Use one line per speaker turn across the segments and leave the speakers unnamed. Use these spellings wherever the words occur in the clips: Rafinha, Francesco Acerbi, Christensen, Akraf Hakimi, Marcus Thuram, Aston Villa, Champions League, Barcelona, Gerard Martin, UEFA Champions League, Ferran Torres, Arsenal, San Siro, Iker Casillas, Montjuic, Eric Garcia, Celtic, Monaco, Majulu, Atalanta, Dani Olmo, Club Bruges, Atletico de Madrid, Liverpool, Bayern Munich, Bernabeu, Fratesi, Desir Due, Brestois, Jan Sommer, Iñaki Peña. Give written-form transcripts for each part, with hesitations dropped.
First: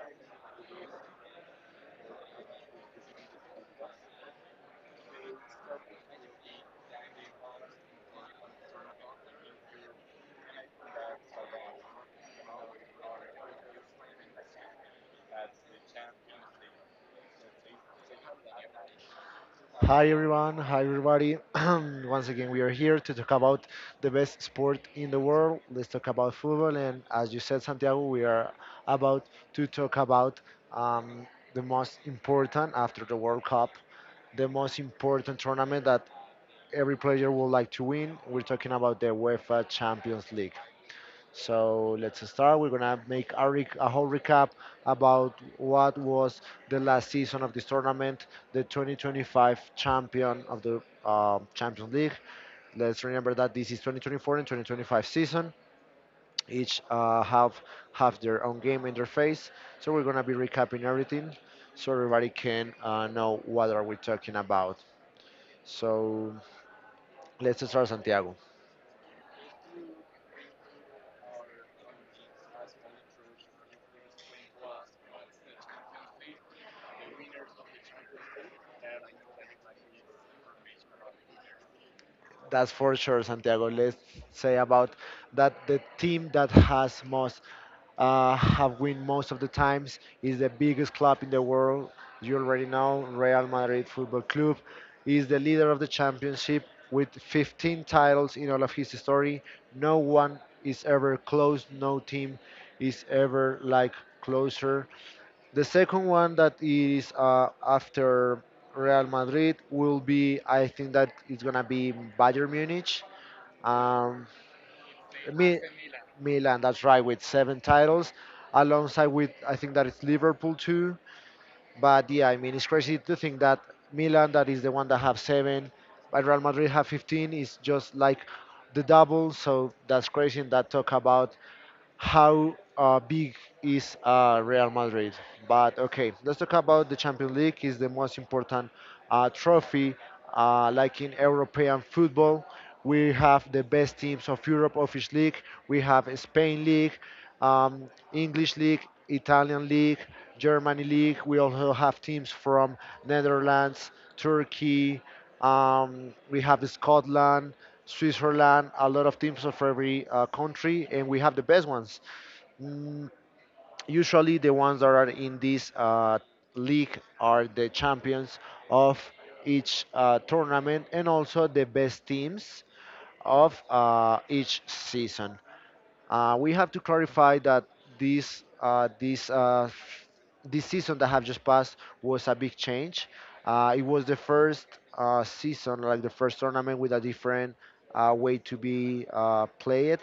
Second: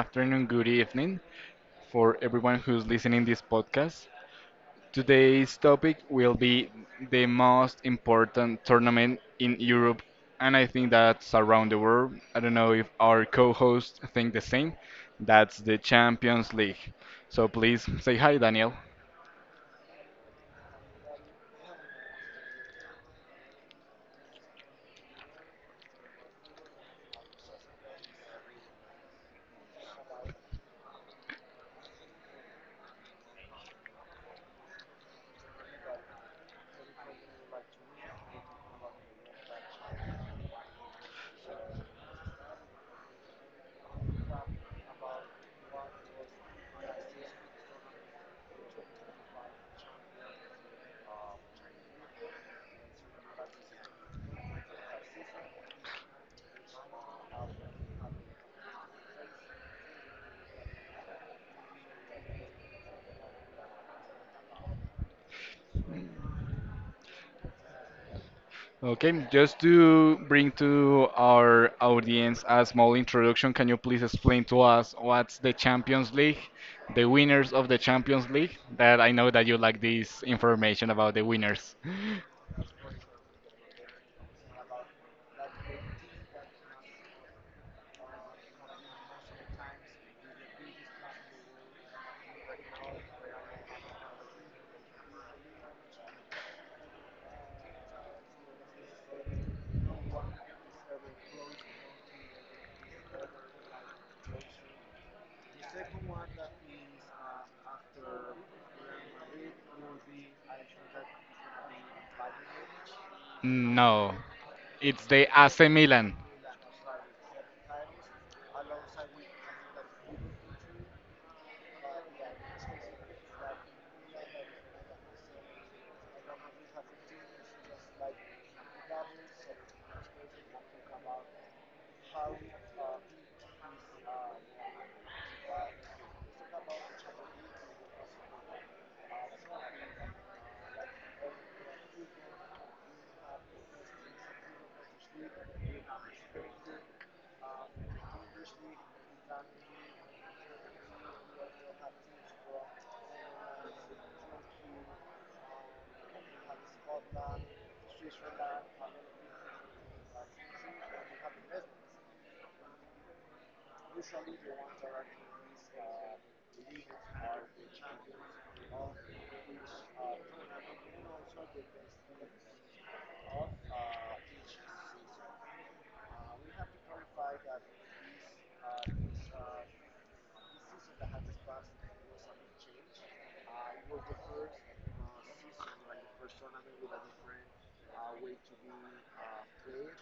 afternoon, good evening for everyone who's listening this podcast. Today's topic will be the most important tournament in Europe, and I think that's around the world. I don't know if our co-hosts think the same. That's the Champions League. So please say hi, Daniel.
Hi everyone, hi everybody. Once again, we are here to talk about the best sport in the world. Let's talk about football, and as you said, Santiago, we are about to talk about um, the most important after the World Cup, the most important tournament that every player would like to win. We're talking about the UEFA Champions League. So let's start. We're gonna make a whole recap about what was the last season of this tournament, the 2025 champion of the Champions League. Let's remember that this is 2024 and 2025 season. Each have their own game in their face. So we're gonna be recapping everything, so everybody can know what are we talking about. So let's start, Santiago.
Okay, just to bring to our audience a small introduction, can you please explain to us what's the Champions League, the winners of the Champions League? That I know that you like this information about the winners.
That's for sure, Santiago. Let's say about that the team that has most have win most of the times is the biggest club in the world. You already know Real Madrid Football Club is the leader of the championship with 15 titles in all of his history. No one is ever close. No team is ever like closer. The second one that is after Real Madrid will be, I think that it's gonna be Bayern Munich.
No,
Um,
it's the
Mi-
AC Milan.
Milan, that's right, with 7 titles, alongside with I think that it's Liverpool too. But yeah, I mean it's crazy to think that Milan, that is the one that have 7, but Real Madrid have 15, is just like the double. So that's crazy. And that talk about how big is Real Madrid. But okay, let's talk about the Champions League. Is the most important trophy, like in European football. We have the best teams of Europe of each league. We have a Spain league, English league, Italian league, Germany league. We also have teams from Netherlands, Turkey. We have Scotland. Switzerland, a lot of teams of every country, and we have the best ones. Mm, usually, the ones that are in this league are the champions of each tournament and also the best teams of each season. We have to clarify that this uh, this uh, this season that have just passed was a big change. It was the first season, like the first tournament, with a different way to be played.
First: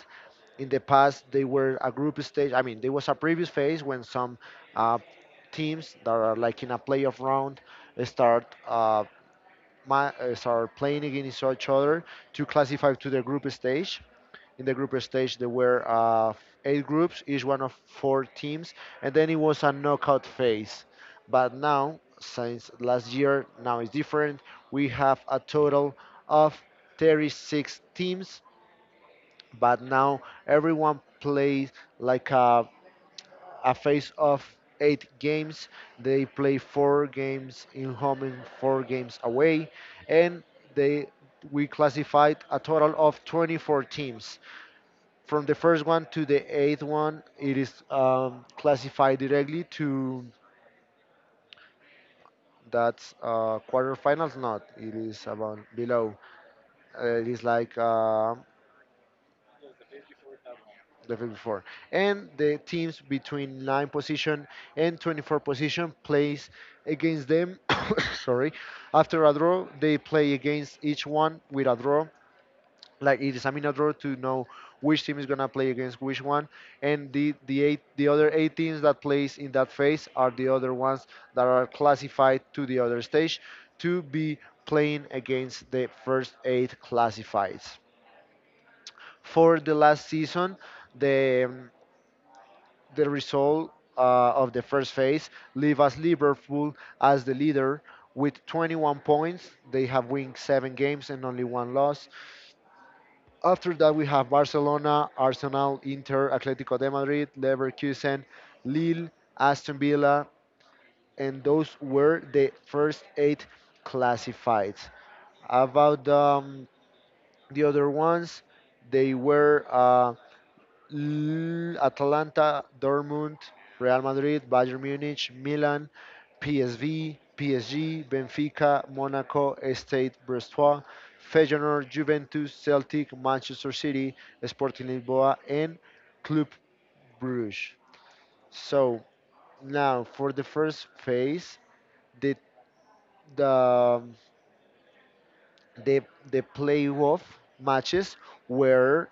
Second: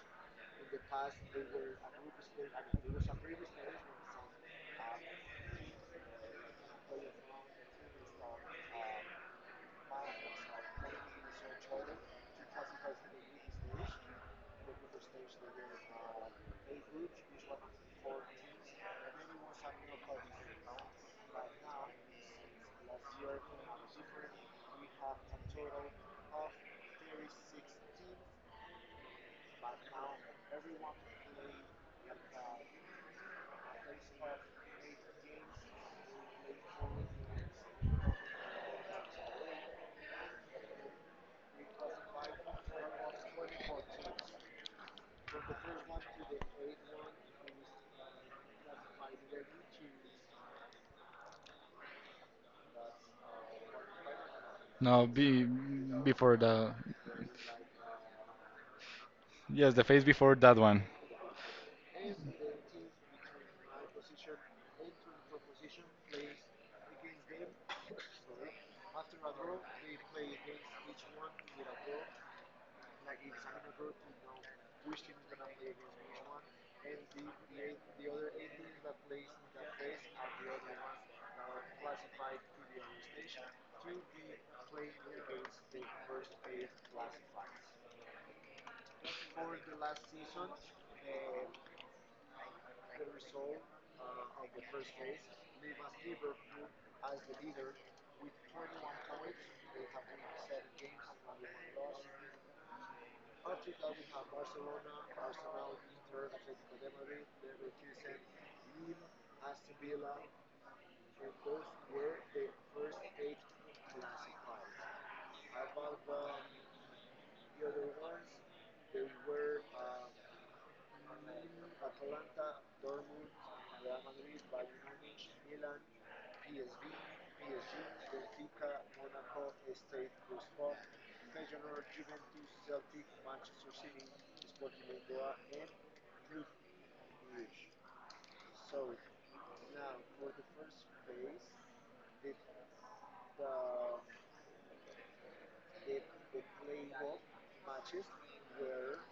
In the past, they were a group stage. I mean, there was a previous phase when some uh, teams that are like in a playoff round uh, start. Uh, start playing against each other to classify to the group stage. In the group stage, there were 8 groups, each one of 4 teams, and then it was a knockout phase. But now, since last year, now it's different. We have a total of 36 teams, but now everyone plays like a phase of 8 games. They play 4 games in home and 4 games away, and they we classified a total of 24 teams. From the first one to the 8th one, it is classified directly to that's quarterfinals. Not it
No,
is
be,
about below.
before the
It is like
Yes, the phase before that one.
level before. And the teams between 9 position and 24 position plays against them. Sorry. After a draw, they play against each one with a draw, like it is a mini draw to know which team is gonna play against which one. And the eight the other 8 teams that plays in that phase are the other ones that are classified to the other stage to be playing against the first 8 classifieds. For the last season, the um, the result of the first phase leave us Liverpool as the leader with 21 points. They have won 7 games and only one loss. After that, we have Barcelona, Arsenal, Inter, Atletico de Madrid, Leverkusen, Lille, Aston Villa, and those were the first 8 classified. About the other ones, they were Atalanta, Dortmund, Real Madrid, Bayern Munich, Milan, PSV, PSG, Benfica, Monaco, Estate, Brestois, Feyenoord, Juventus, Celtic, Manchester City, Sporting Lisboa, and Club Bruges. So now for the first phase, the the um, the playoff matches were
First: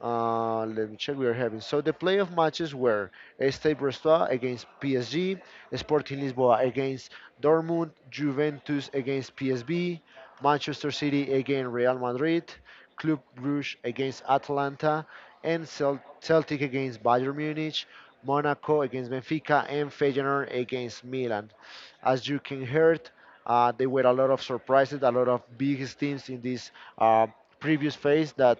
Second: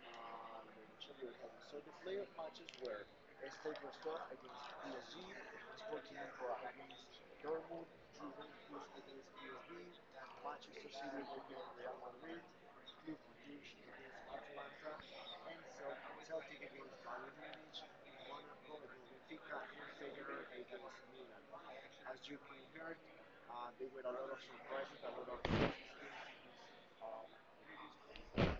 Let me check. We are having so the playoff matches were Stade Brestois against PSG, Sporting Lisboa against Dortmund, Juventus against PSV, Manchester City against Real Madrid, Club Brugge against Atalanta, and Celtic against Bayern Munich, Monaco against Benfica, and Feyenoord against Milan. As you can hear, there were a lot of surprises, a lot of big teams in this uh, previous phase that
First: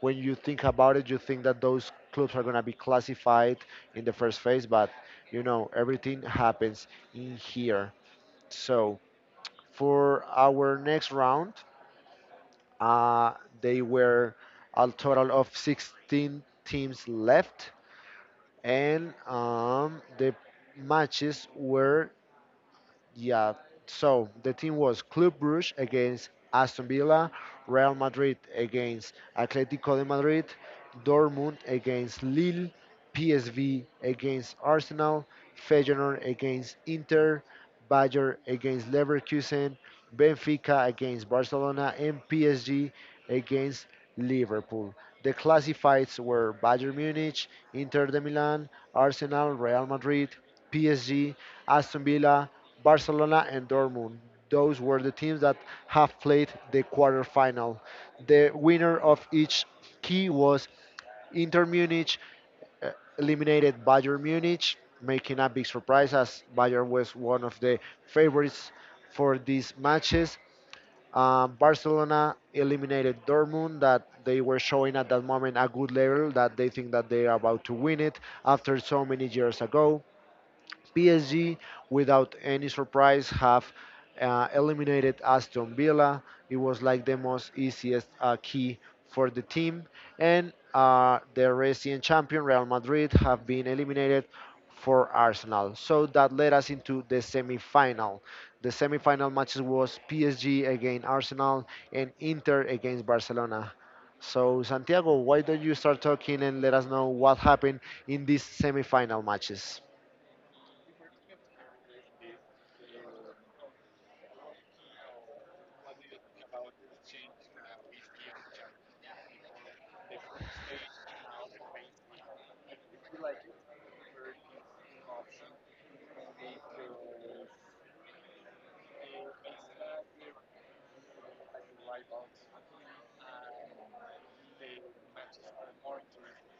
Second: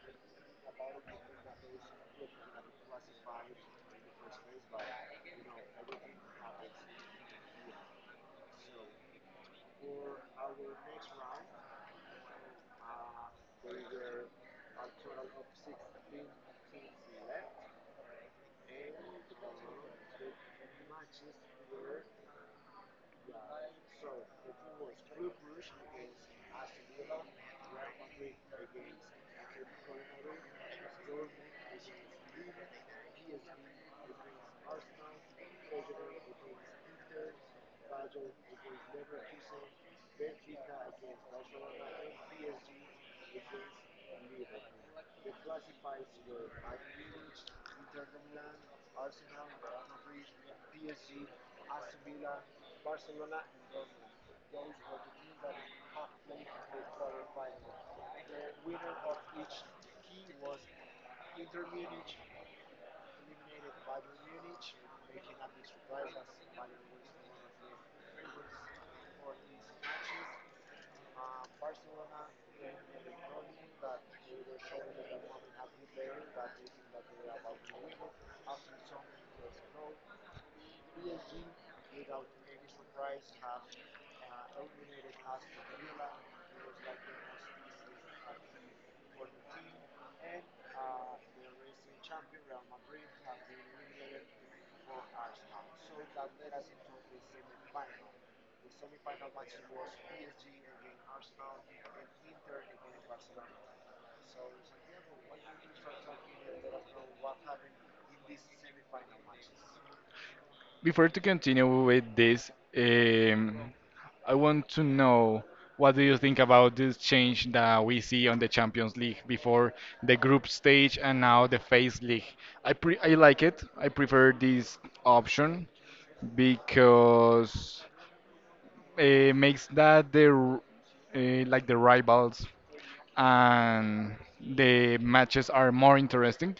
when you think about it, you think that those clubs are going to be classified in the first phase, but you know, everything happens in here. So for our next round, uh, they were a total of 16 teams left, and the matches were, yeah. So the team was Club Brugge against Aston Villa, Real Madrid against Atletico de Madrid, Dortmund against Lille, PSV against Arsenal, Feyenoord against Inter, Bayer against Leverkusen, Benfica against Barcelona, and PSG against Liverpool. The classifieds were Bayern Munich, Inter de Milan, Arsenal, Real Madrid, PSG, Aston Villa, Barcelona, and Dortmund. Those were the teams that have played the quarterfinal. The winner of each key was Inter Munich uh, eliminated Bayern Munich, making a big surprise as Bayern was one of the favorites for these matches. Barcelona eliminated Dortmund, that they were showing at that moment a good level, that they think that they are about to win it after so many years ago. PSG, without any surprise, have eliminated Aston Villa. It was like the most easiest key for the team. And the recent champion, Real Madrid, have been eliminated for Arsenal. So that led us into the semi-final. The semi-final matches was PSG against Arsenal and Inter against Barcelona. So Santiago, why don't you start talking and let us know what happened in these semi-final matches?
Before to continue with this, I want to know what do you think about this change that we see on the Champions League before the group stage and now the phase league? I like it. I prefer this option because makes that like the rivals and the matches are more interesting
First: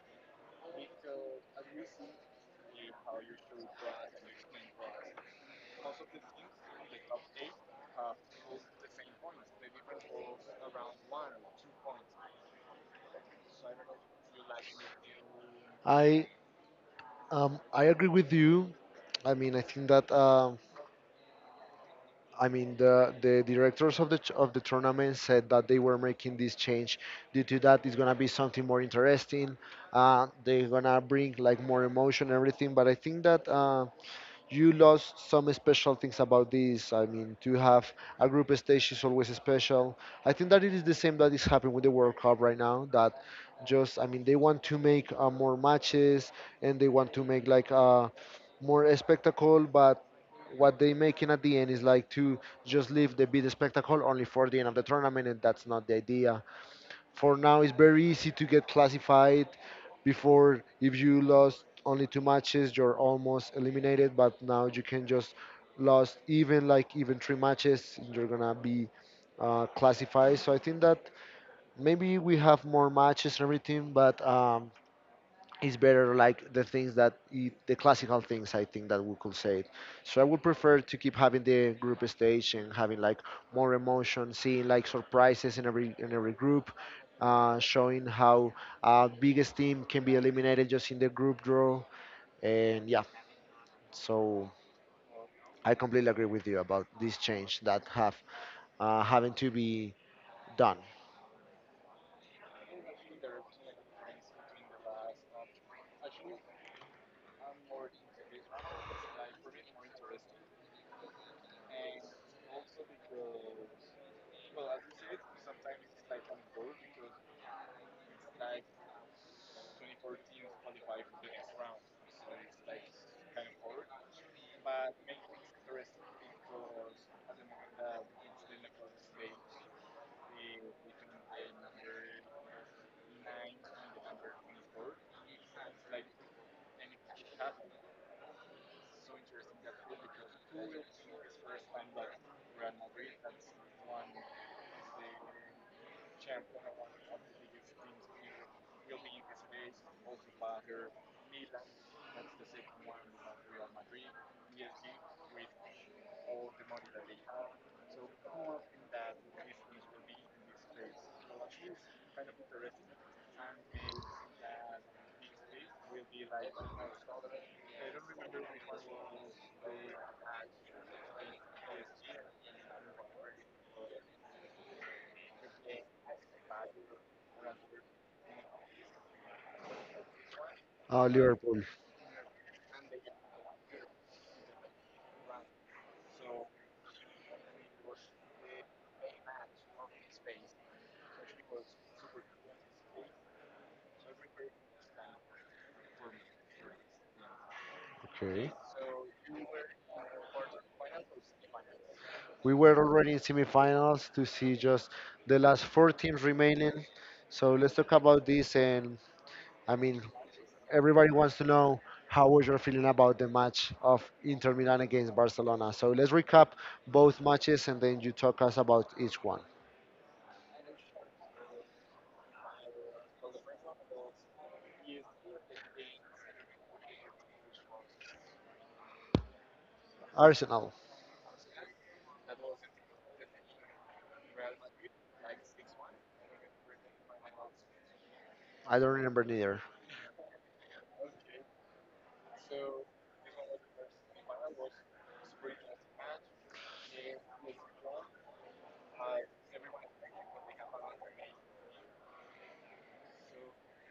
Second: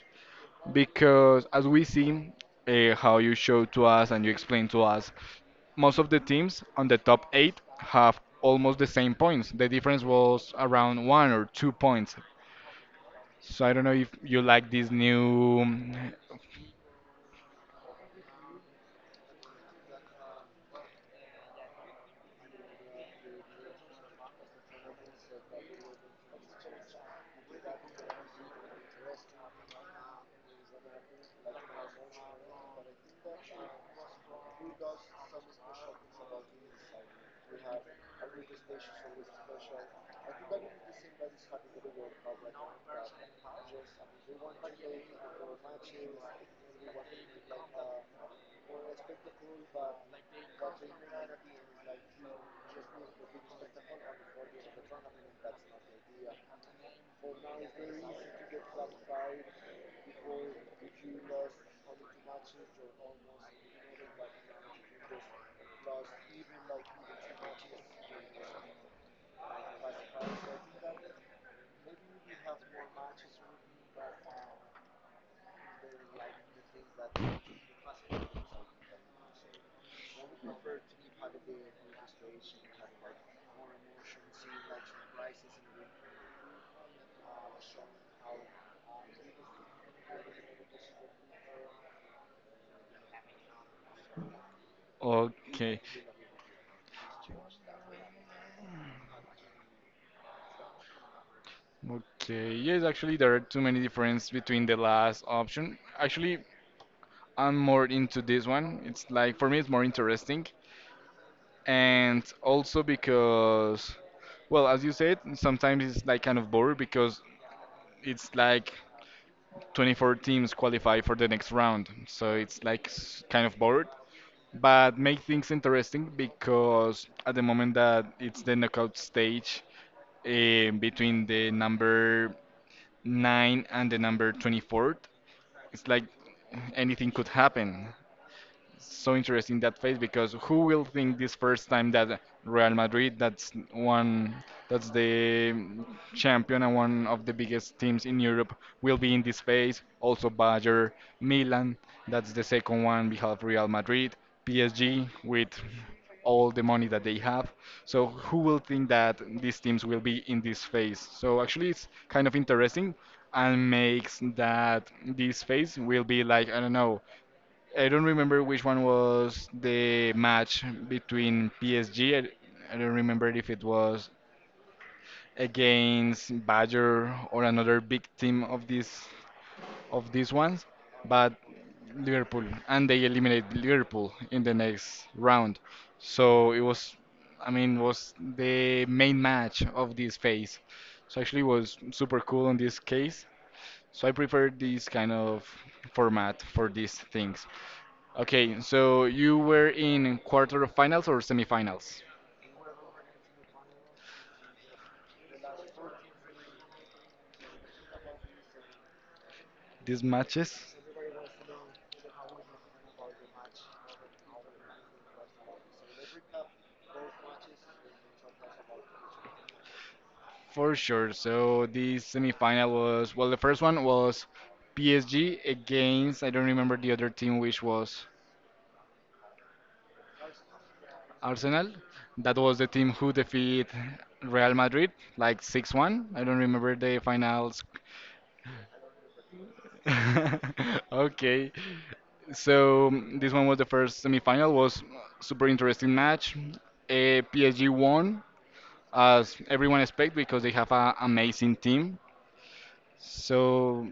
because as we see how you showed to us and you explained to us most of the teams on the top eight have almost the same points, the difference was around 1 or 2 points. So I don't know if you like this new.
I I agree with you. I mean, I think that I mean the directors of of the tournament said that they were making this change due to that it's gonna be something more interesting. They're gonna bring like more emotion and everything. But I think that. You lost some special things about this. I mean, to have a group stage is always special. I think that it is the same that is happening with the World Cup right now. That just, I mean, they want to make more matches and they want to make like more a spectacle, but what they making at the end is like to just leave the big spectacle only for the end of the tournament, and that's not the idea. For now, it's very easy to get classified. Before, if you lost only 2 matches, you're almost eliminated. But now you can just lost even like even 3 matches, you're gonna be classified. So I think that maybe we have more matches and everything, but it's better like the things the classical things I think that we could say. So I would prefer to keep having the group stage and having like more emotion, seeing like surprises in every group, showing how biggest team can be eliminated just in the group draw. And yeah, so I
Okay.
completely agree with you about this change that have having to be done.
Okay, yes, actually, there are too many differences between the last option. Actually, I'm more into this one. It's like for me, it's more interesting, and also because, well, as you said, sometimes it's like kind of bored because it's like 24 teams qualify for the next round, so it's like kind of bored. But make things interesting because at the moment that it's the knockout stage, between the number 9 and the number 24th. It's like anything could happen. So interesting that phase because who will think this first time that Real Madrid, that's one, that's the champion and one of the biggest teams in Europe, will be in this phase. Also Bayern, Milan, that's the second one. We have Real Madrid, PSG with all the money that they have. So who will think that these teams will be in this phase? So actually, it's kind of interesting and makes that this phase will be like I don't know. I don't remember which one was the match between PSG. I don't remember if it was against Bayer or another big team of this of these ones, but
Liverpool.
Liverpool, and they eliminate Liverpool in the next round. So it was, I mean, was the main match of this phase. So actually, it was super cool on this case. So I prefer this kind of format for these things.
Okay.
Okay, so you were in quarterfinals or semifinals?
We were already in semifinals to see just the last 4 teams remaining. So let's talk about this. And I
These
mean,
matches?
everybody wants to know how was your feeling about the match of Inter Milan against Barcelona. So let's recap both matches and then you talk us about each one.
For sure. So the semifinal was, well, the first one was PSG against, I don't remember the other team, which was
Arsenal,
Arsenal. That was the team who defeat Real Madrid, like 6-1. I don't remember the finals.
I don't remember neither.
Okay. So this one was the first semifinal, was super interesting match. PSG won, as everyone expect, because they have an amazing team. So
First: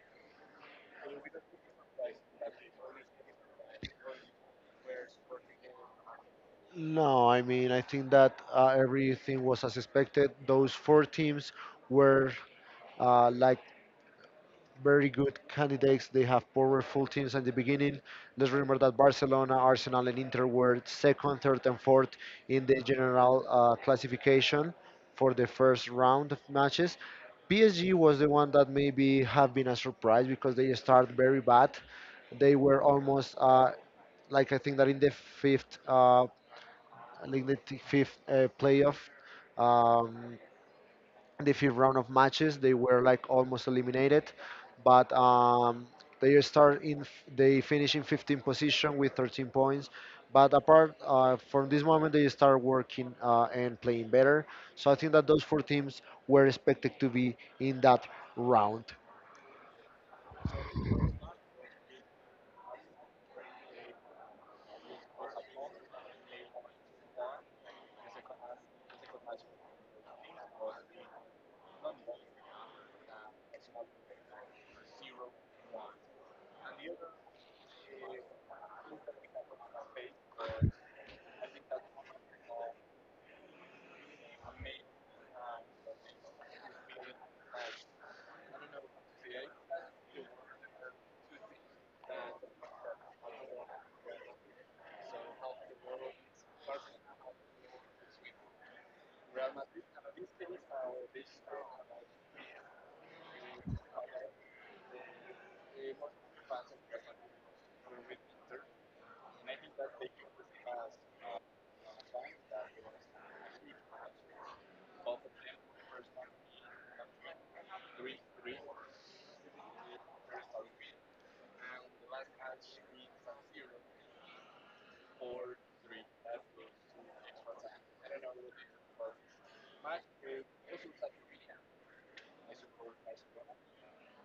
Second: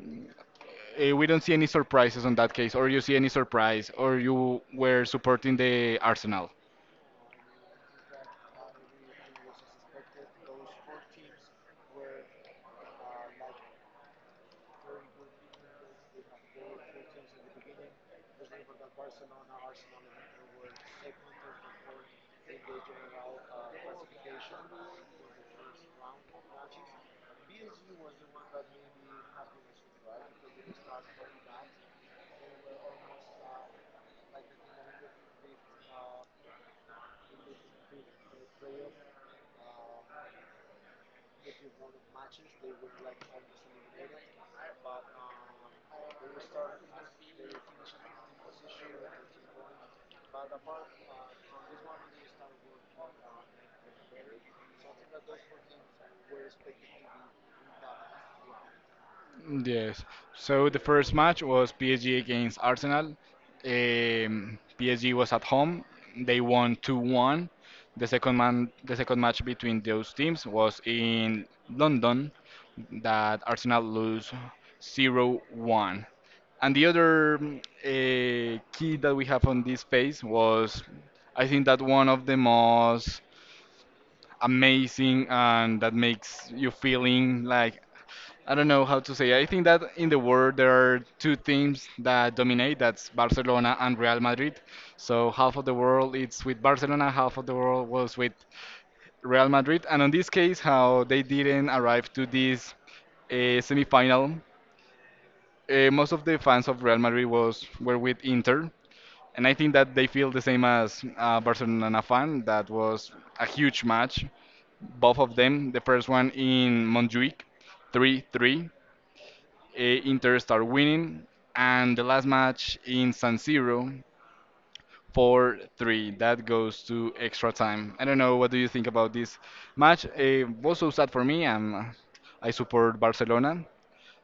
we don't see any surprises on that case, or you see any surprise, or you were supporting the Arsenal.
No, I mean, I think that everything was as expected. Those four teams were like very good candidates. They have powerful teams at the beginning. Let's remember that Barcelona, Arsenal, and Inter were second, third, and fourth in the general classification for the first round of matches. PSG was the one that maybe have been a surprise because they start very bad. They were almost like I think that in the fifth, uh, fifth playoff. Um, in the fifth round of matches. They were like almost eliminated, but they they finish in 15th position with 13 points. But apart from this moment, they start working and playing better. So I think that those 4 teams were expected to be in that round.
Yes. So the first match was PSG against Arsenal. PSG was at home. They won 2-1. The second man, the second match between those teams was in London, that Arsenal lose 0-1. And the other key that we have on this phase was, I think that one of the most amazing and that makes you feeling like I don't know how to say. I think that in the world there are two teams that dominate. That's Barcelona and Real Madrid. So half of the world it's with Barcelona, half of the world was with Real Madrid. And on this case, how they didn't arrive to this semi-final, most of the fans of Real Madrid was were with Inter, and I think that they feel the same as a Barcelona fan. That was a huge match both of them. The first one in Montjuic, 3-3. Inter start winning. And the last match in San Siro, 4-3. That goes to extra time. I don't know. What do you think about this match? It was so sad for me. I support Barcelona.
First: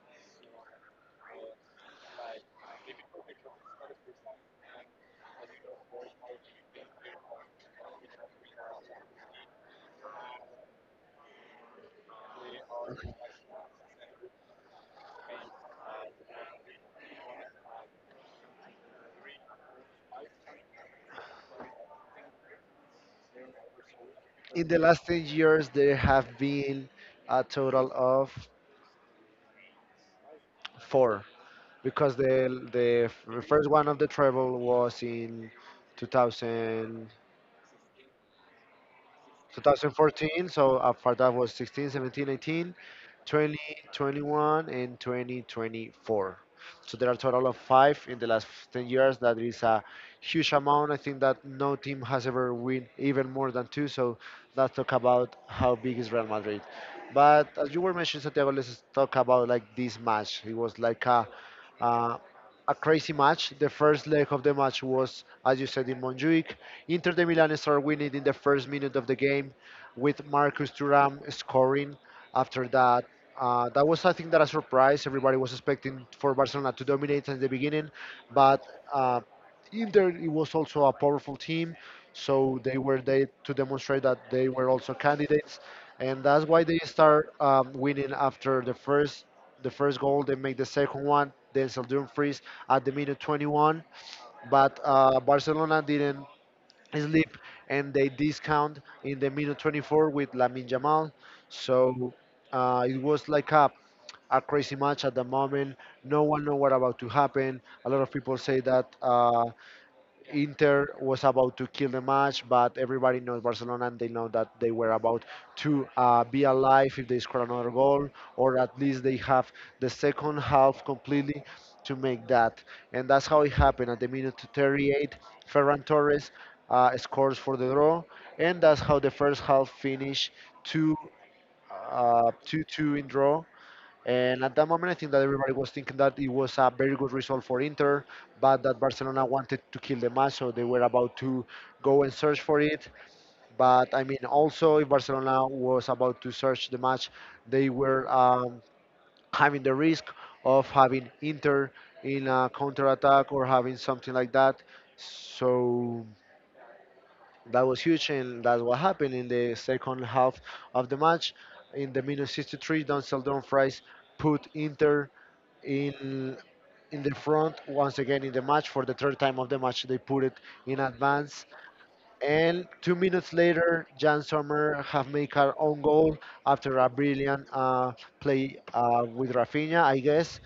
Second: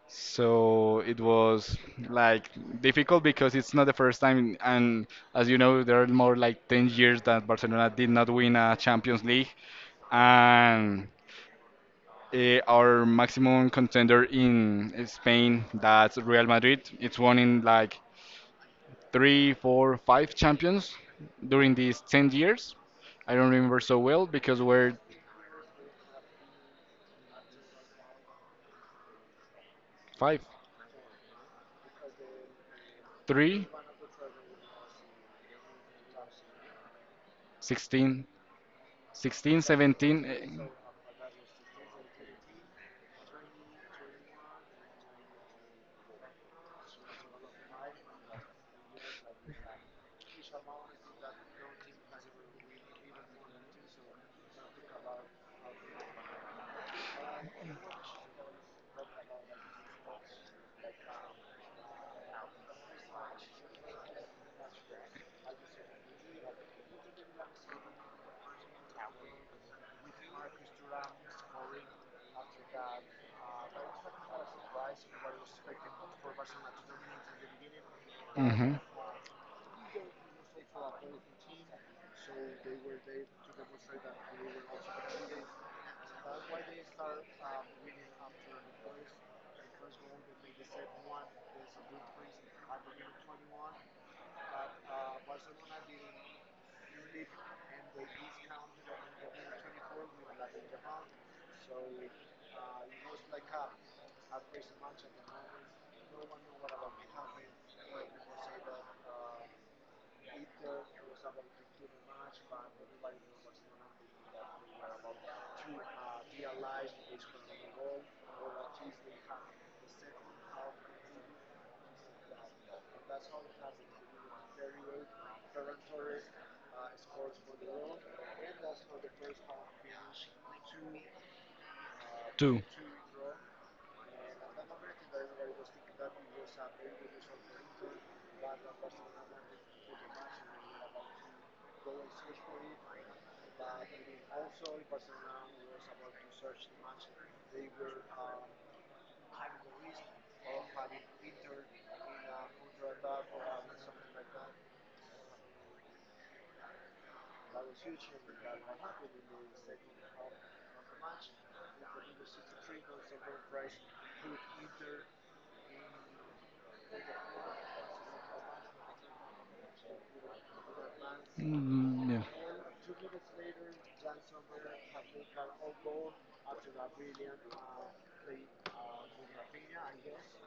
So it was like difficult because it's not the first time, and as you know, there are more like 10 years that Barcelona did not win a Champions League, and our maximum contender in Spain, that's Real Madrid. It's won in like three, four, five champions during these 10 years. I don't remember so well because
In the
we're
last 10 years, there have been a total of
5,
four because
3,
first one of the treble was in 2000.
16, 16,
2014.
17,
So after that was 16, 17, 18, 20, 21, and 2024. So there are a total of five in the last 10 years. That is a huge amount. I think that no team has ever win even more than two. So let's talk about how big is Real Madrid. But as you were mentioning, Santiago, let's talk about like this match. It was like uh, a crazy match. The first leg of the match was, as you said, in Montjuic. Inter de Milan started winning in the first minute of the game with Marcus Thuram scoring. After that, that was I think that a surprise. Everybody was expecting for Barcelona to dominate at the beginning, but
mhm,
uh, Inter it was also a powerful team, so they were there to demonstrate that they were also candidates, and that's why they start winning after the first goal. They make the second one. Denzel Dumfries at the minute 21, but Barcelona didn't sleep and they discount in the minute 24 with Lamin Jamal. So it was like a crazy match at the moment. No one know what about to happen. A lot of people say that. Inter was about to kill the match, but everybody knows Barcelona and they know that they were about to be alive if they score another goal, or at least they have the second half completely to make that. And that's how it happened. At the minute 38, Ferran Torres scores for the draw, and that's how the first half finished 2 uh,
2.
2 2 in draw. And at that moment, I think that everybody was thinking that it was a very good result for Inter, but that Barcelona wanted to kill the match, so they were about to go and search for it. But I mean, also, if Barcelona was about to search the match, they were having the risk of having Inter in a counter attack or having something like that. So that was huge, and that's what happened in the second half of the match. In the minus 63, Don Seldon Fries put Inter in in the front once again in the match. For the third time of the match, they put it in advance,
Mm, yeah.
and 2 minutes later Jan Sommer have made her own goal after a brilliant play with Rafinha I guess.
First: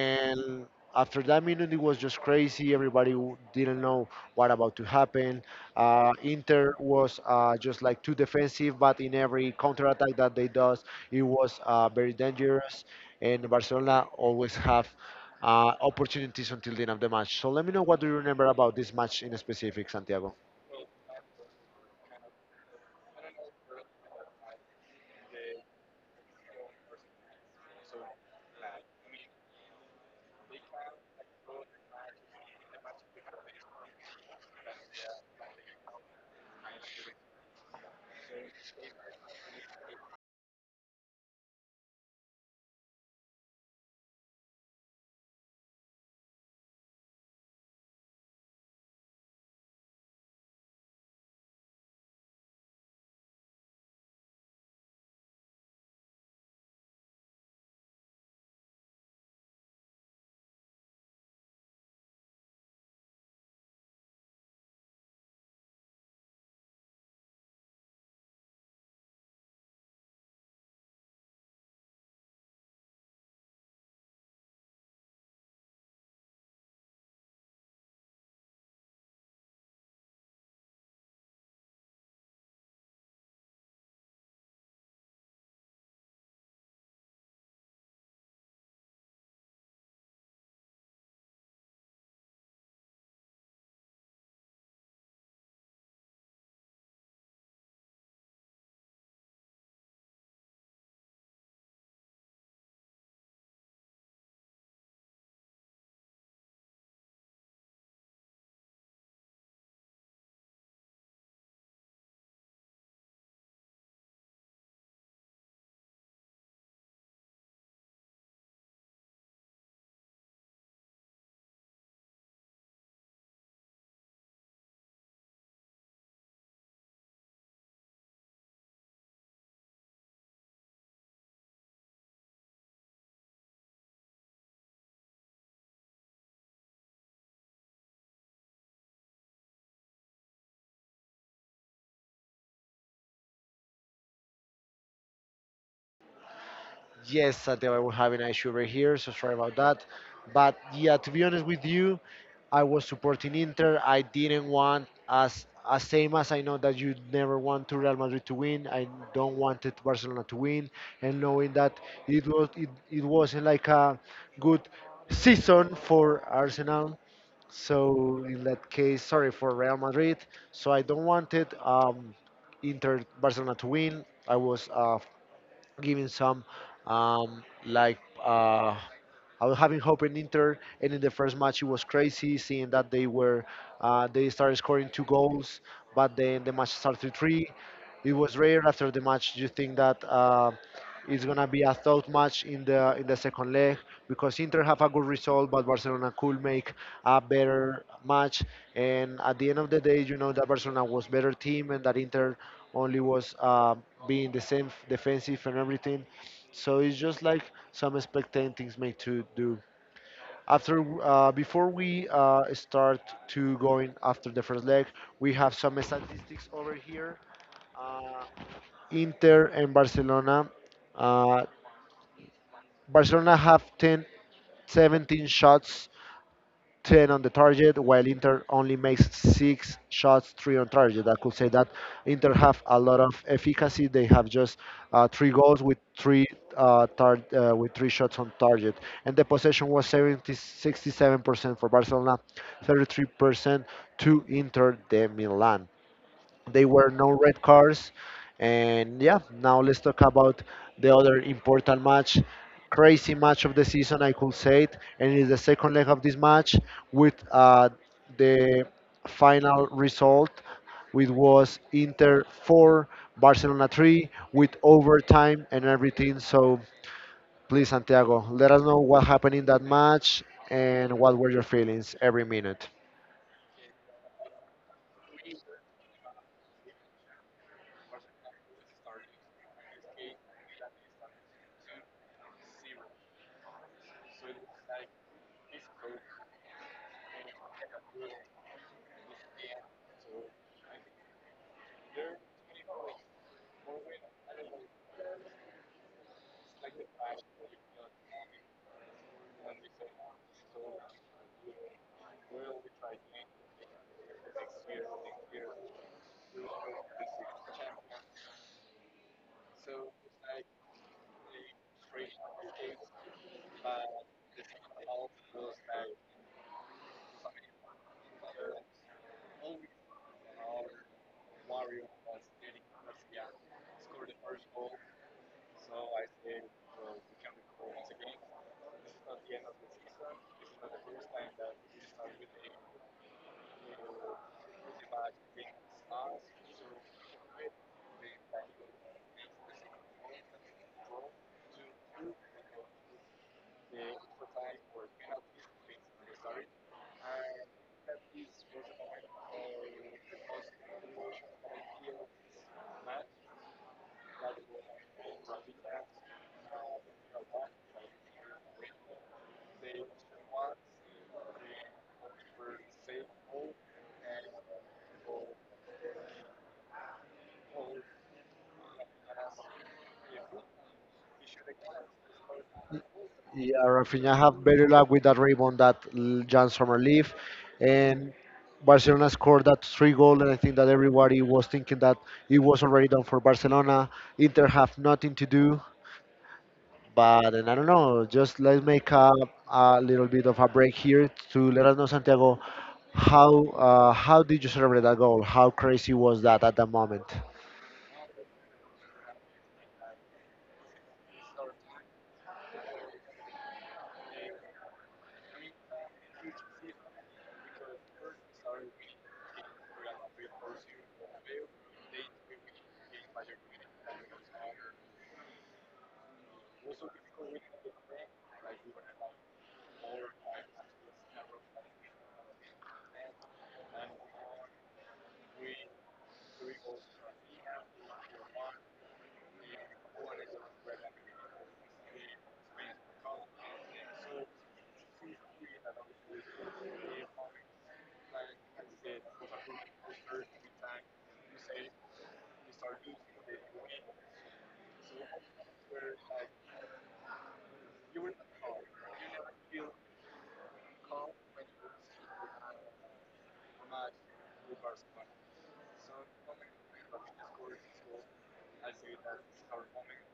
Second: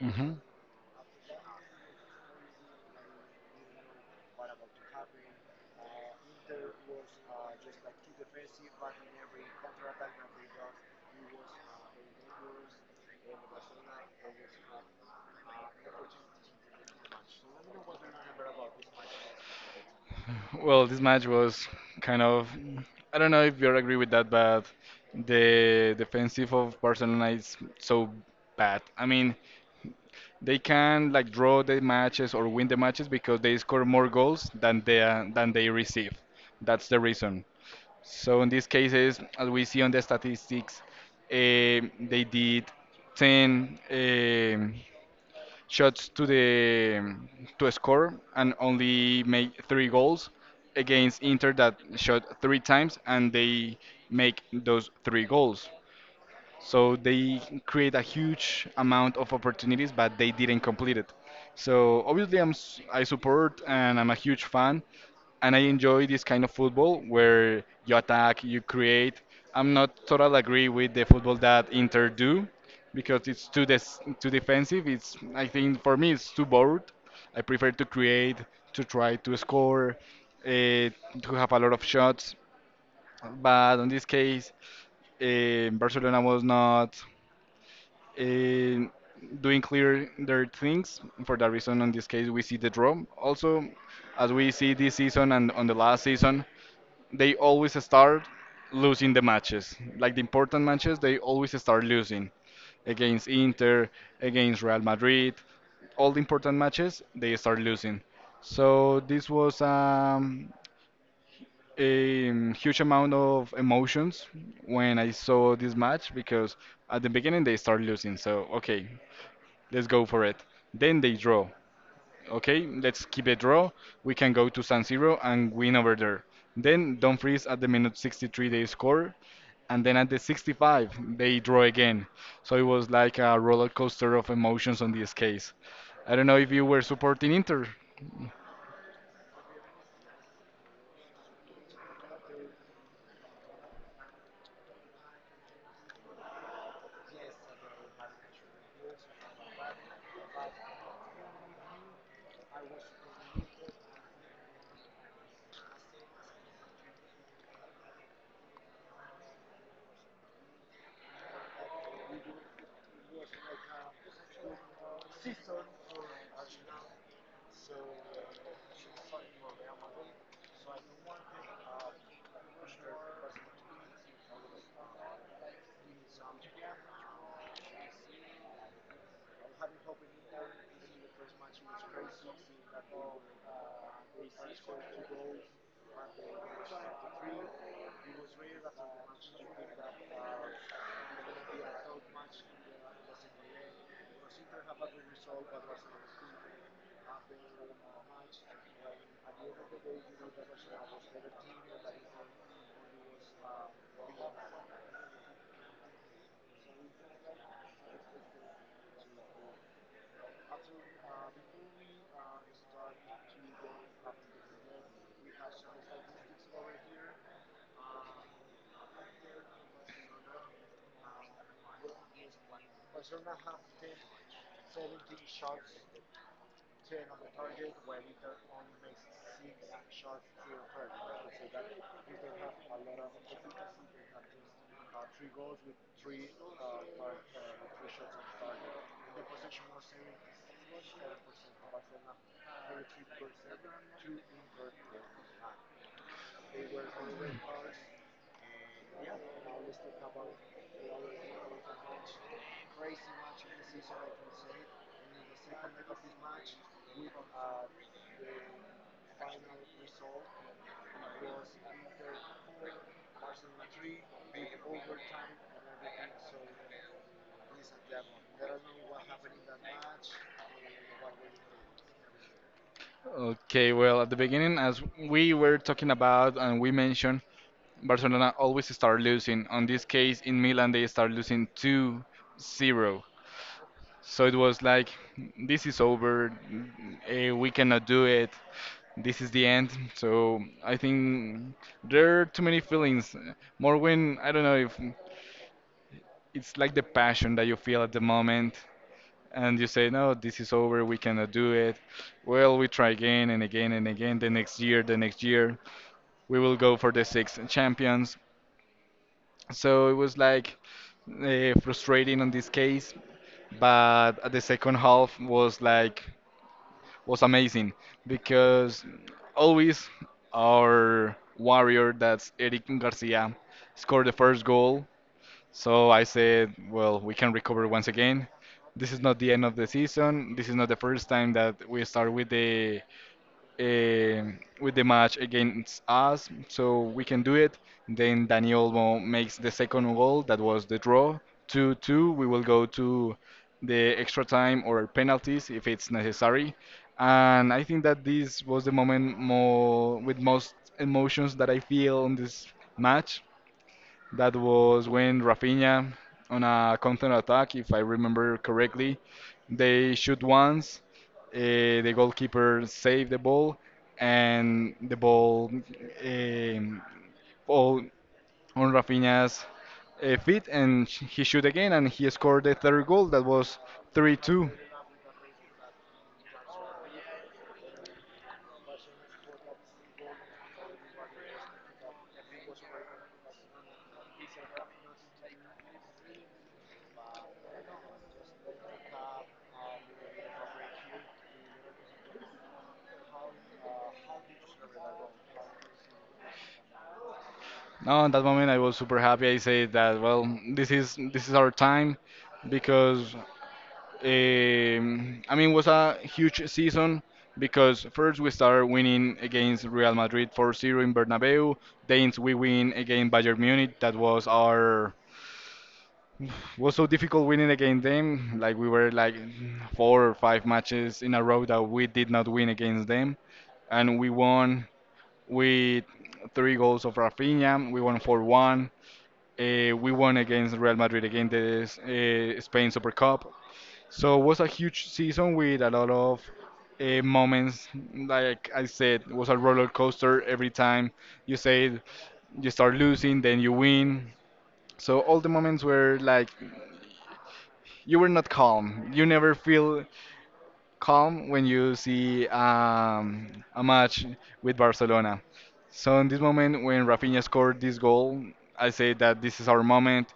Mhm.
after that minute it was just crazy. Everybody didn't know what about to happen. Inter was just like too defensive, but in every counter attack that they does it was very dangerous, and Barcelona always have opportunities until the end of the match. So let me know what do you remember about this match in specific, Santiago.
Well, this match was kind of I don't know if you agree with that, but the defensive of Barcelona is so bad. I mean, they can like draw the matches or win the matches because they score more goals than they receive. That's the reason. So in these cases, as we see on the statistics, they did 10. Um, shots to score and only made three goals against Inter that shot three times and they make those three goals. So they create a huge amount of opportunities, but they didn't complete it. So obviously, I support and I'm a huge fan, and I enjoy this kind of football where you attack, you create. I'm not totally agree with the football that Inter do because it's too too defensive. It's I think for me it's too bored. I prefer to create, to try to score, uh, to have a lot of shots. But in this case, Barcelona was not eh, doing clear their things. For that reason, in this case, we see the draw. Also, as we see this season and on the last season, they always start losing the matches. Like the important matches, they always start losing against Inter, against Real Madrid. All the important matches, they start losing. So this was a huge amount of emotions when I saw this match because at the beginning they start losing. So, okay, let's go for it. Then they draw. Okay, let's keep a draw. We can go to San Siro and win over there. Then Don't Freeze at the minute 63 they score. And then at the 65 they draw again. So it was like a roller coaster of emotions on this case. I don't know if you were supporting Inter.
Yes, Santiago, we're having an issue over here, so sorry about that. But yeah, to be honest with you, I was supporting Inter. I didn't want, as same as I know that you never want to Real Madrid to win. I don't wanted Barcelona to win, and knowing that it wasn't like a good season for Arsenal. So in that case, sorry for Real Madrid. So I don't wanted Inter Barcelona to win. I was giving some um, like uh, I was having hope in Inter, and in the first match it was crazy seeing that they were they started scoring two goals, but then the match started three. Three. It was rare after the match. Do you think that it's gonna be a thought match in the second leg because Inter have a good result, but Barcelona could make a better match. And at the end of the day, you know that Barcelona was better team and that Inter only was being the same defensive and everything. So it's just like some expectant things made to do. Before we start to going after the first leg, we have some statistics over here. Uh, Inter and Barcelona. Uh, Barcelona have 10, 17 shots, 10 on the target, while Inter only makes six shots, three on target. I could say that Inter have a lot of efficacy. They have just three goals with three with three shots on target, and the possession was 70, 67% for Barcelona, 33% to Inter de Milan. They were no red cards. And yeah, now let's talk about the other important match, crazy match of the season, I could say it. And it is the second leg of this match with the final result, which was Inter 4, Barcelona 3, with overtime and everything. So please, Santiago, let us know what happened in that match and what were your feelings every minute.
Okay, well, at the beginning, as we were talking about and we mentioned, Barcelona always start losing. On this case, in Milan, they start losing 2-0. So it was like, this is over. We cannot do it. This is the end. So I think there are too many feelings. More when, I don't know if it's like the passion that you feel at the moment. And you say, no, this is over. We cannot do it. Well, we try again and again and again. The next year, we will go for the six champions. So it was like frustrating on this case, but the second half was like was amazing because always our warrior that's Eric Garcia scored the first goal. So I said, well, we can recover once again. This is not the end of the season. This is not the first time that we start with the uh, match against us, so we can do it. Then Dani Olmo makes the second goal, that was the draw, 2-2. We will go to the extra time or penalties if it's necessary. And I think that this was the moment more with most emotions that I feel on this match that was when Rafinha on a counter attack, if I remember correctly, they shoot once, uh, the goalkeeper saved the ball, and the ball um, fall on Rafinha's feet, and he shoot again, and he scored the third goal. That was
Yeah, Rafinha have
3-2.
better luck with that rebound that Jan Sommer leave, and Barcelona scored that three goal and I think that everybody was thinking that it was already done for Barcelona. Inter have nothing to do, but and I don't know, just let's make a little bit of a break here to let us know Santiago how did you celebrate that goal? How crazy was that at that moment?
Now, at that moment, I was super happy. I said that, well, this is our time because I mean, it was a huge season because first we started winning against Real Madrid 4-0 in Bernabeu. Then we win against Bayern Munich. That was so difficult winning against them. Like we were like four or five matches in a row that we did not win against them, and we won with three goals of Rafinha. We won 4-1. We won against Real Madrid again the Spain Super Cup. So it was a huge season with a lot of moments. Like I said, it was a roller coaster every time you say you start losing, then you win. So all the moments were like you were not calm. You never feel calm when you see a match with Barcelona. So in this moment, when Rafinha scored this goal, I say that this is our moment.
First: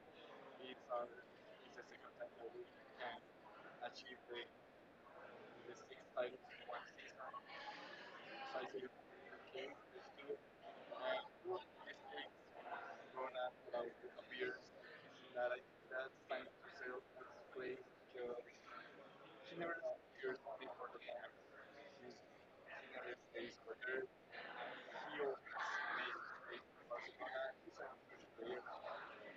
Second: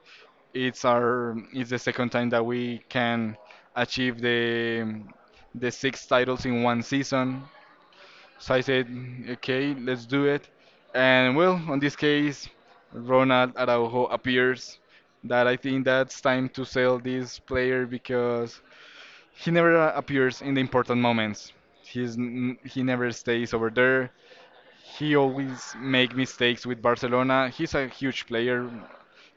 It's our, it's the second time that we can achieve the six titles in one season. So I said, okay, let's do it. And well, on this case, Ronald Araujo appears. That I think that's time to sell this player because he never appears in the important moments. He never stays over there. He always make mistakes with Barcelona. He's a huge player,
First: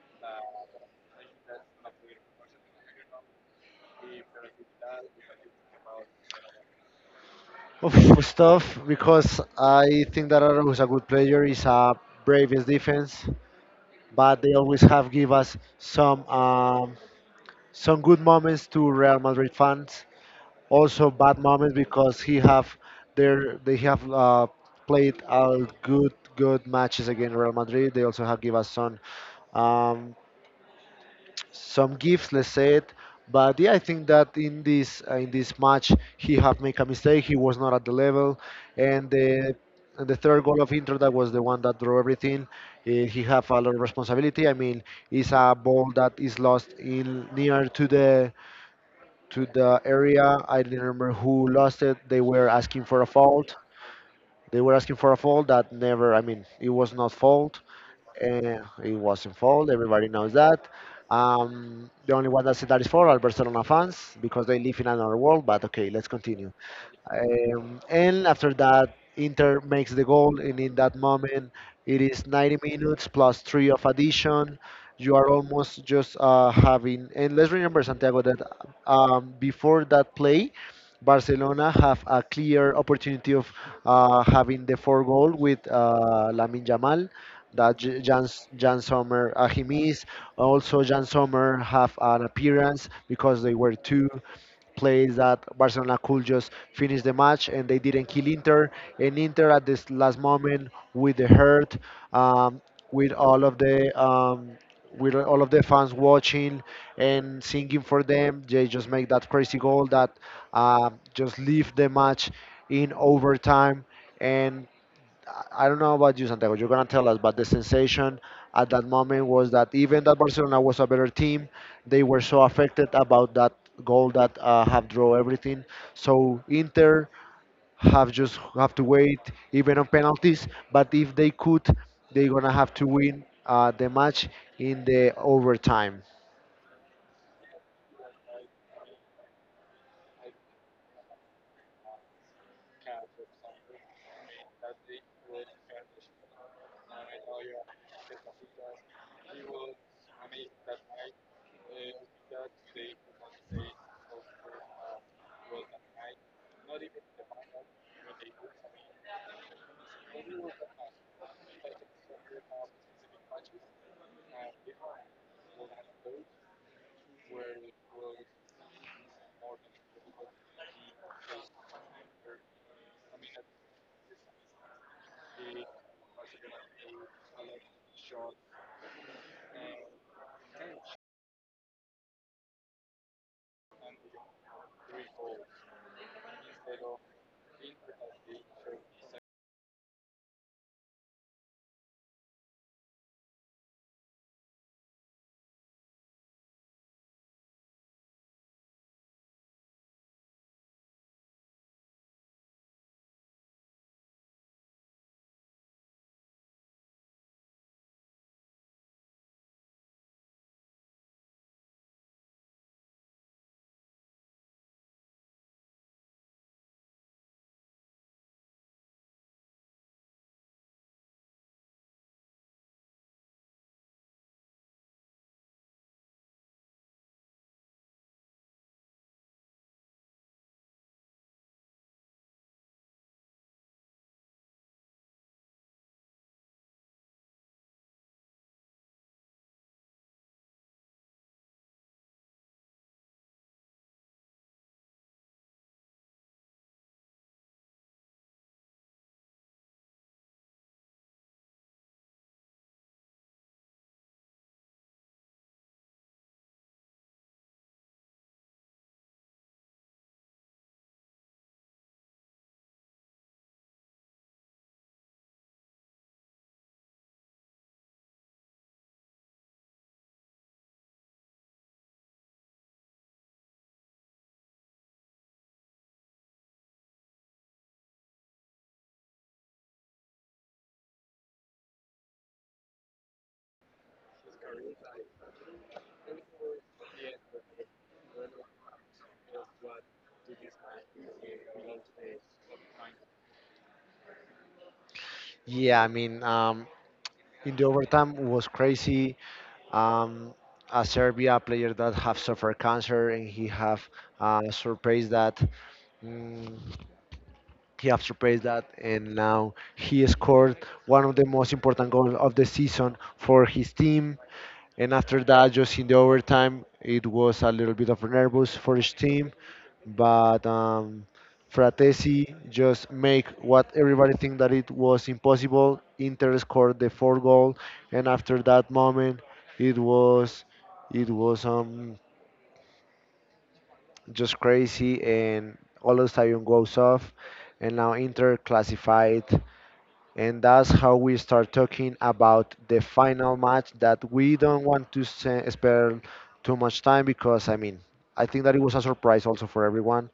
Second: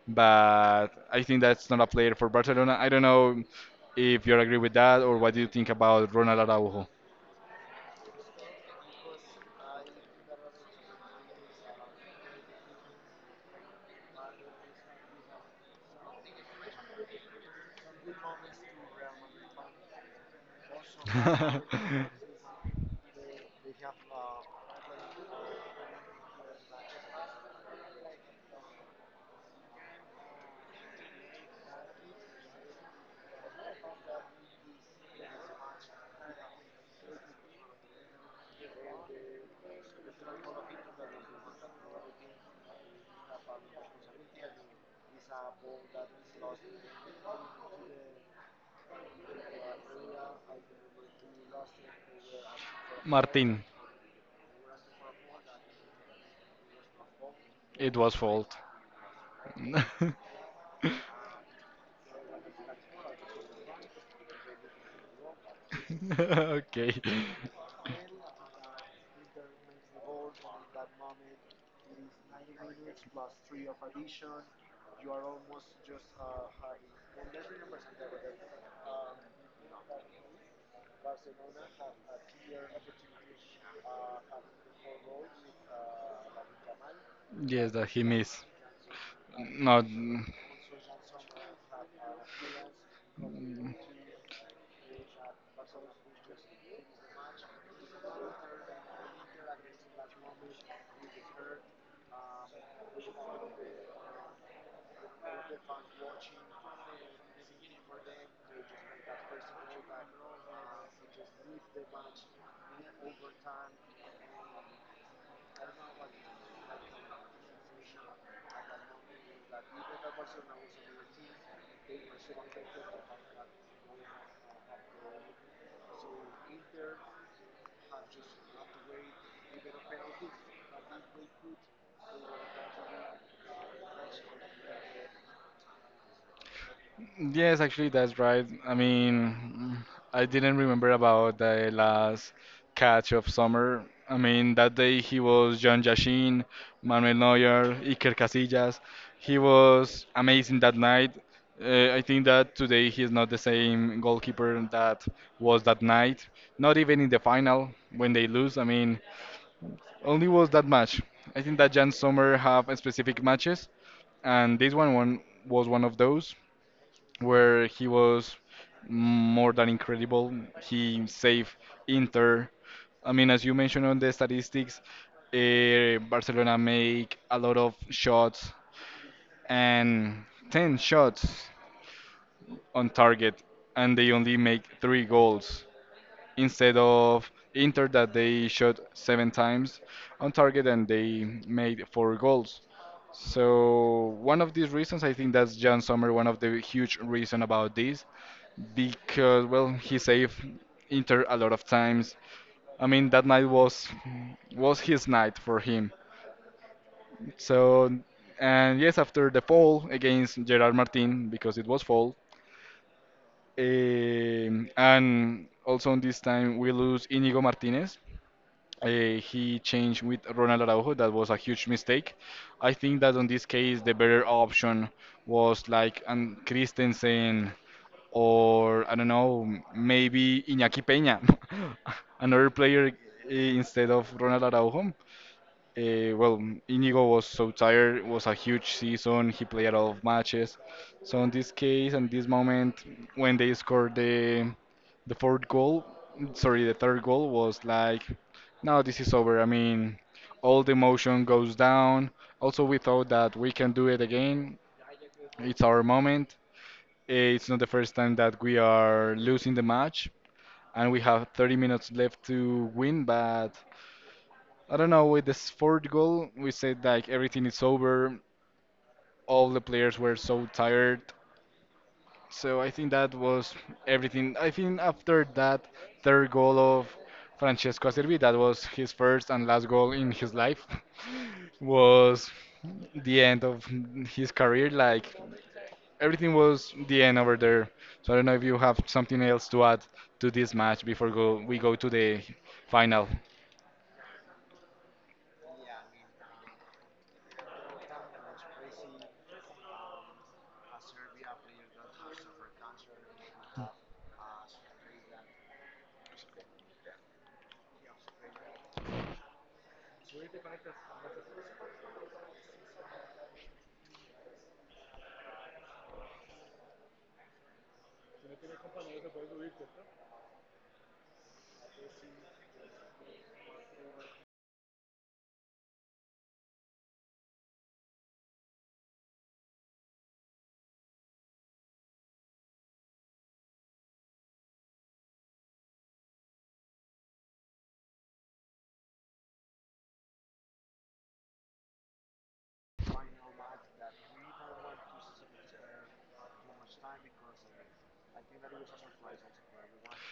but I think that's not a player for Barcelona. I don't know if you agree with that or what do you think about Ronald Araujo?
Oof, it tough because I think that Araujo is a good player. He's a bravest defense. But they always have give us some good moments to Real Madrid fans. Also bad moments because he have their they have played good matches against Real Madrid. They also have give us um, some gives, let's say it. But yeah, I think that in this match he have made a mistake. He was not at the level, and the third goal of Inter, that was the one that drew everything. He have a lot of responsibility. I mean, it's a ball that is lost in near to the area. I didn't remember who lost it. They were asking for a fault.
Martin,
They were asking for a fault that never. I mean, it was not fault.
it was fault.
It wasn't fouled. Everybody knows that. The only one that said that is for are Barcelona fans because they live in another world. But okay, let's continue.
Okay.
And after that, Inter makes the goal, and in that moment, it is 90 minutes plus three of addition. You are almost just having, and let's remember Santiago that before that play, Barcelona have a clear opportunity of having the four goal with Lamin Jamal
Yes,
that
that he missed.
Jan Sommer, he
No.
missed. Also, Jan Sommer have an appearance because they were two plays that Barcelona could just finish the match and they didn't kill Inter. And Inter at this last moment with the hurt, um, with all of the with all of the fans watching and singing for them, they just make that crazy goal that just leave the match in overtime. And I don't know about you, Santiago. You're gonna tell us, but the sensation at that moment was that even that Barcelona was a better team, they were so affected about that goal that have draw everything. So Inter have just have to wait even on penalties. But if they could, they're gonna have to win the match in the overtime.
Yes, actually, that's right. I mean, I didn't remember about the last catch of summer. I mean, that day he was John Yashin, Manuel Neuer, Iker Casillas. He was amazing that night. I think that today he is not the same goalkeeper that was that night. Not even in the final when they lose. I mean, only was that match. I think that Jan Sommer have specific matches, and this one, one was one of those where he was more than incredible. He saved Inter. I mean, as you mentioned on the statistics, Barcelona make a lot of shots, and 10 shots on target, and they only make three goals instead of Inter that they shot seven times on target and they made four goals. So one of these reasons, I think that's Jan Sommer, one of the huge reason about this, because well, he saved Inter a lot of times. I mean, that night was his night for him. So, and yes, after the fall against Gerard Martin, because it was fall, Eh, and also on this time we lose Inigo Martinez. He changed with Ronald Araujo. That was a huge mistake. I think that on this case the better option was like an Christensen, or I don't know, maybe Iñaki Peña, another player, instead of Ronald Araujo. Well, Íñigo was so tired. It was a huge season. He played a lot of matches. So in this case, in this moment, when they scored the fourth goal, sorry, the third goal was like, no, this is over. I mean, all the emotion goes down. Also, we thought that we can do it again. It's our moment. It's not the first time that we are losing the match, and we have 30 minutes left to win, but I don't know, with this fourth goal, we said like everything is over. All the players were so tired. So I think that was everything. I think after that third goal of Francesco Acerbi, that was his first and last goal in his life, was the end of his career. Like everything was the end over there. So I don't know if you have something else to add to this match before go we go to the final.
Yeah, I mean, in the overtime was crazy. Um, a Serbia player that have suffered cancer and he have surpassed that. Mm, he has surpassed that, and now he scored one of the most important goals of the season for his team. And after that, just in the overtime, it was a little bit of nervous for his team, but Fratesi just make what everybody think that it was impossible. Inter scored the fourth goal, and after that moment, it was it was just crazy and all of a sudden goes off and now Inter classified, and that's how we start talking about the final match that we don't want to spend too much time because I mean I think that it was a surprise also for everyone.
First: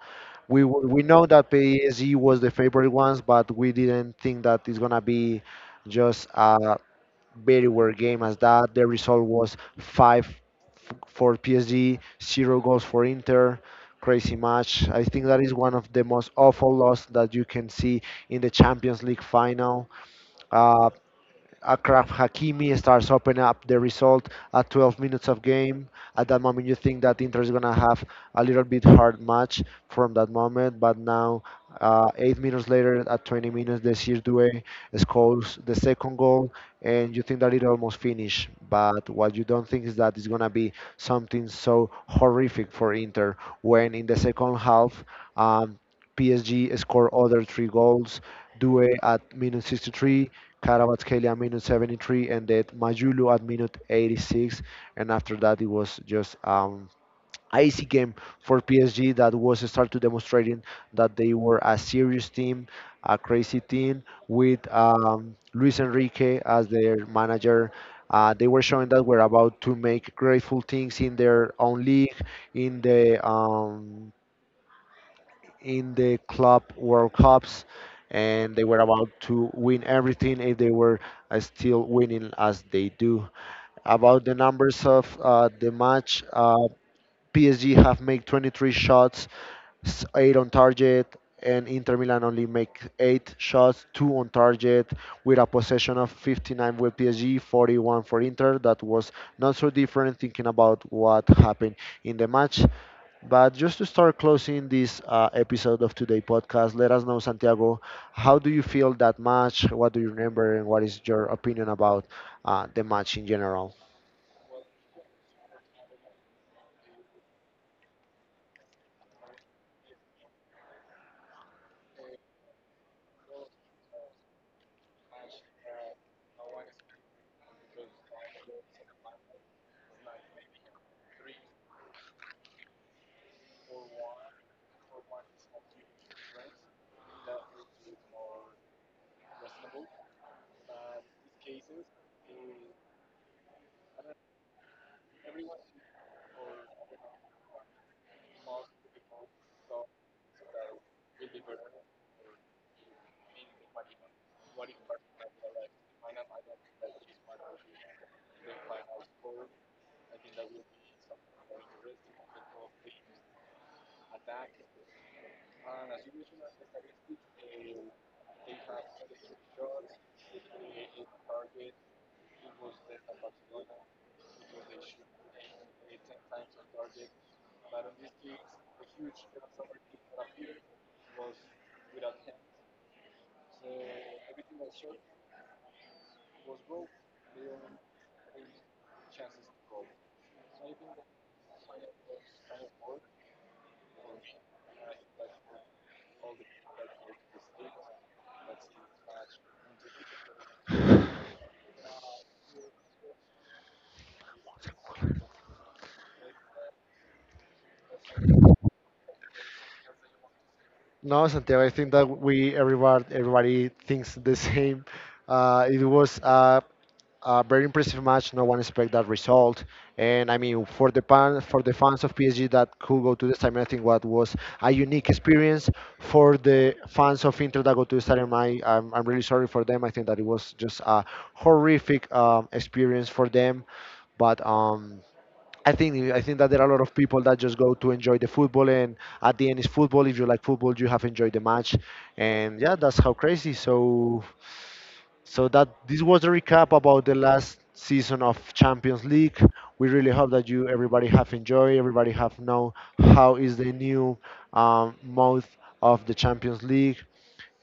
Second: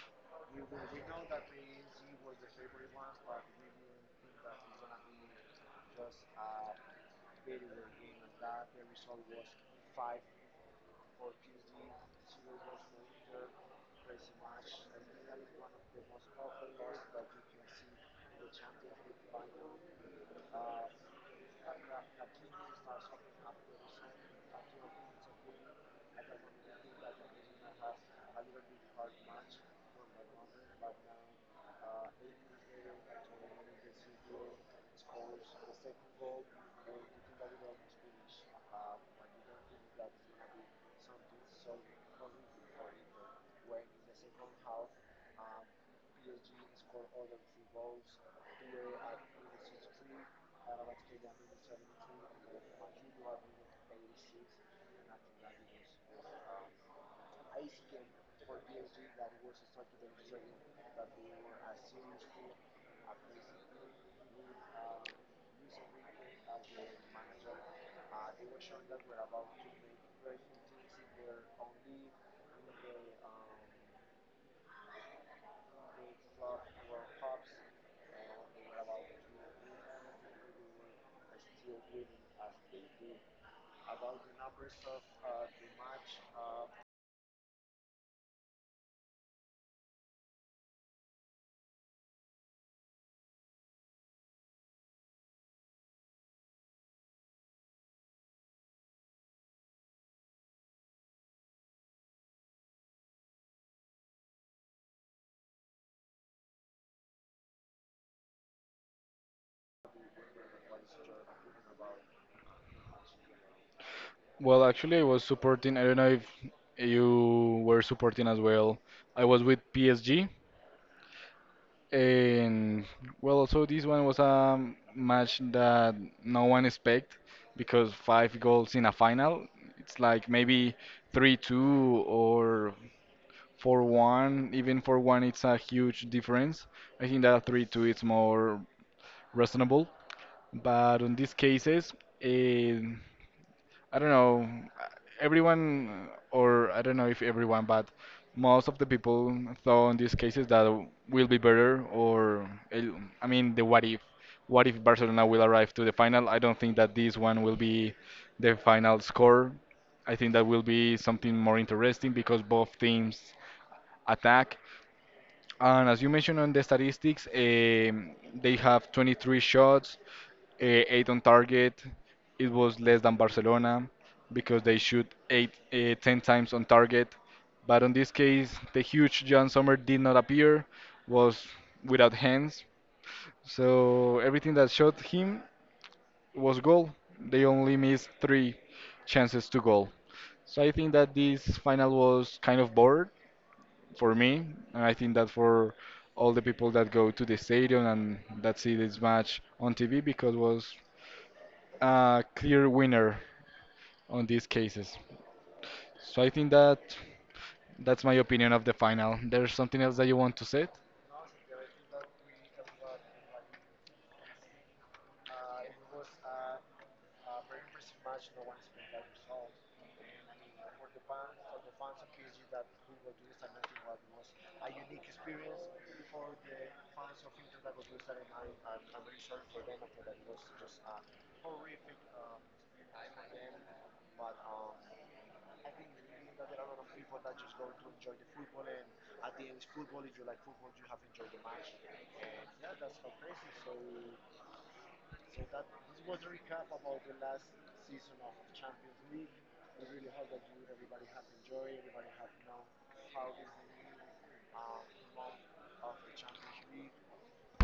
We know that PSG was the favorite ones, but we didn't think that it's gonna be just a very weird game as that. The result was for PSG, zero goals for Inter. Crazy match. I think that is one of the most awful losses that you can see in the Champions League final. uh, Akraf Hakimi starts opening up the result at 12 minutes of game. At that moment, you think that Inter is gonna have a little bit hard match from that moment, but now, 8 minutes later, at 20 minutes, Desir Due scores the second goal, and you think that it almost finished. But what you don't think is that it's gonna be something so horrific for Inter when in the second half, um, PSG score other three goals. Due at minute 63, Karabatskhelia at minute 73, and then Majulu at minute 86. And after that, it was just icy game for PSG that was started demonstrating that they were a serious team, a crazy team with Luis Enrique as their manager. They were showing that we're about to make grateful things in their own league, in the in the club World Cups, and they were about to win everything if they were still winning as they do. About the numbers of the match, PSG have made 23 shots, eight on target, and Inter Milan only make eight shots, two on target, with a possession of 59 with PSG, 41 for Inter. That was not so different thinking about what happened in the match. But just to start closing this episode of today podcast, let us know, Santiago, how do you feel that match? What do you remember, and what is your opinion about the match in general?
Well, actually, I was supporting. I don't know if you were supporting as well. I was with PSG, and well, also this one was a match that no one expect because five goals in a final. It's like maybe 3-2 or 4-1. Even 4-1, it's a huge difference. I think that 3-2 is more reasonable. But on these cases, eh, I don't know, everyone, or I don't know if everyone, but most of the people thought in these cases that will be better, or I mean, the what if Barcelona will arrive to the final? I don't think that this one will be the final score. I think that will be something more interesting because both teams attack. And as you mentioned on the statistics, they have 23 shots, 8 on target. It was less than Barcelona because they shoot 8, 10 times on target. But on this case, the huge John Sommer did not appear, was without hands. So everything that shot him was goal. They only missed three chances to goal. So I think that this final was kind of bored for me, and I think that for all the people that go to the stadium and that see this match on TV because was a clear winner on these cases. So I think that that's my opinion of the final. There's something else that you want to say?
No, Santiago, I think that we everybody thinks the same. It was a very impressive match. No one expected that result, and I mean for for the fans of PSG that could go to the stadium, I think what was a unique experience. For the fans of Inter that go to the stadium, I'm really sorry for them. I think that it was just a horrific experience for them, but. I think that there are a lot of people that just go to enjoy the football, and at the end is football. If you like football, you have enjoyed the match, and yeah, that's how crazy. So that this was a recap about the last season of Champions League. We really hope that you everybody have enjoyed, everybody have know how is the new mode of the Champions League,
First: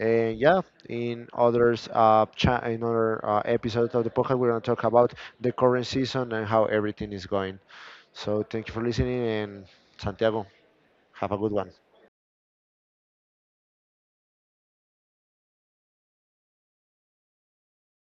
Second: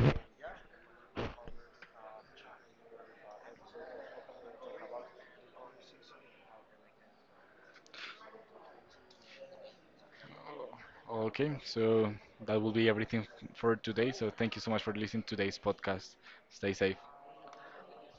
and yeah, in others, in other episodes of the podcast, we're going to talk about the current season and how everything is going. So thank you for listening, and Santiago, have a good
Okay,
one.
so that will be everything for today. So thank you so much for listening to today's podcast. Stay safe.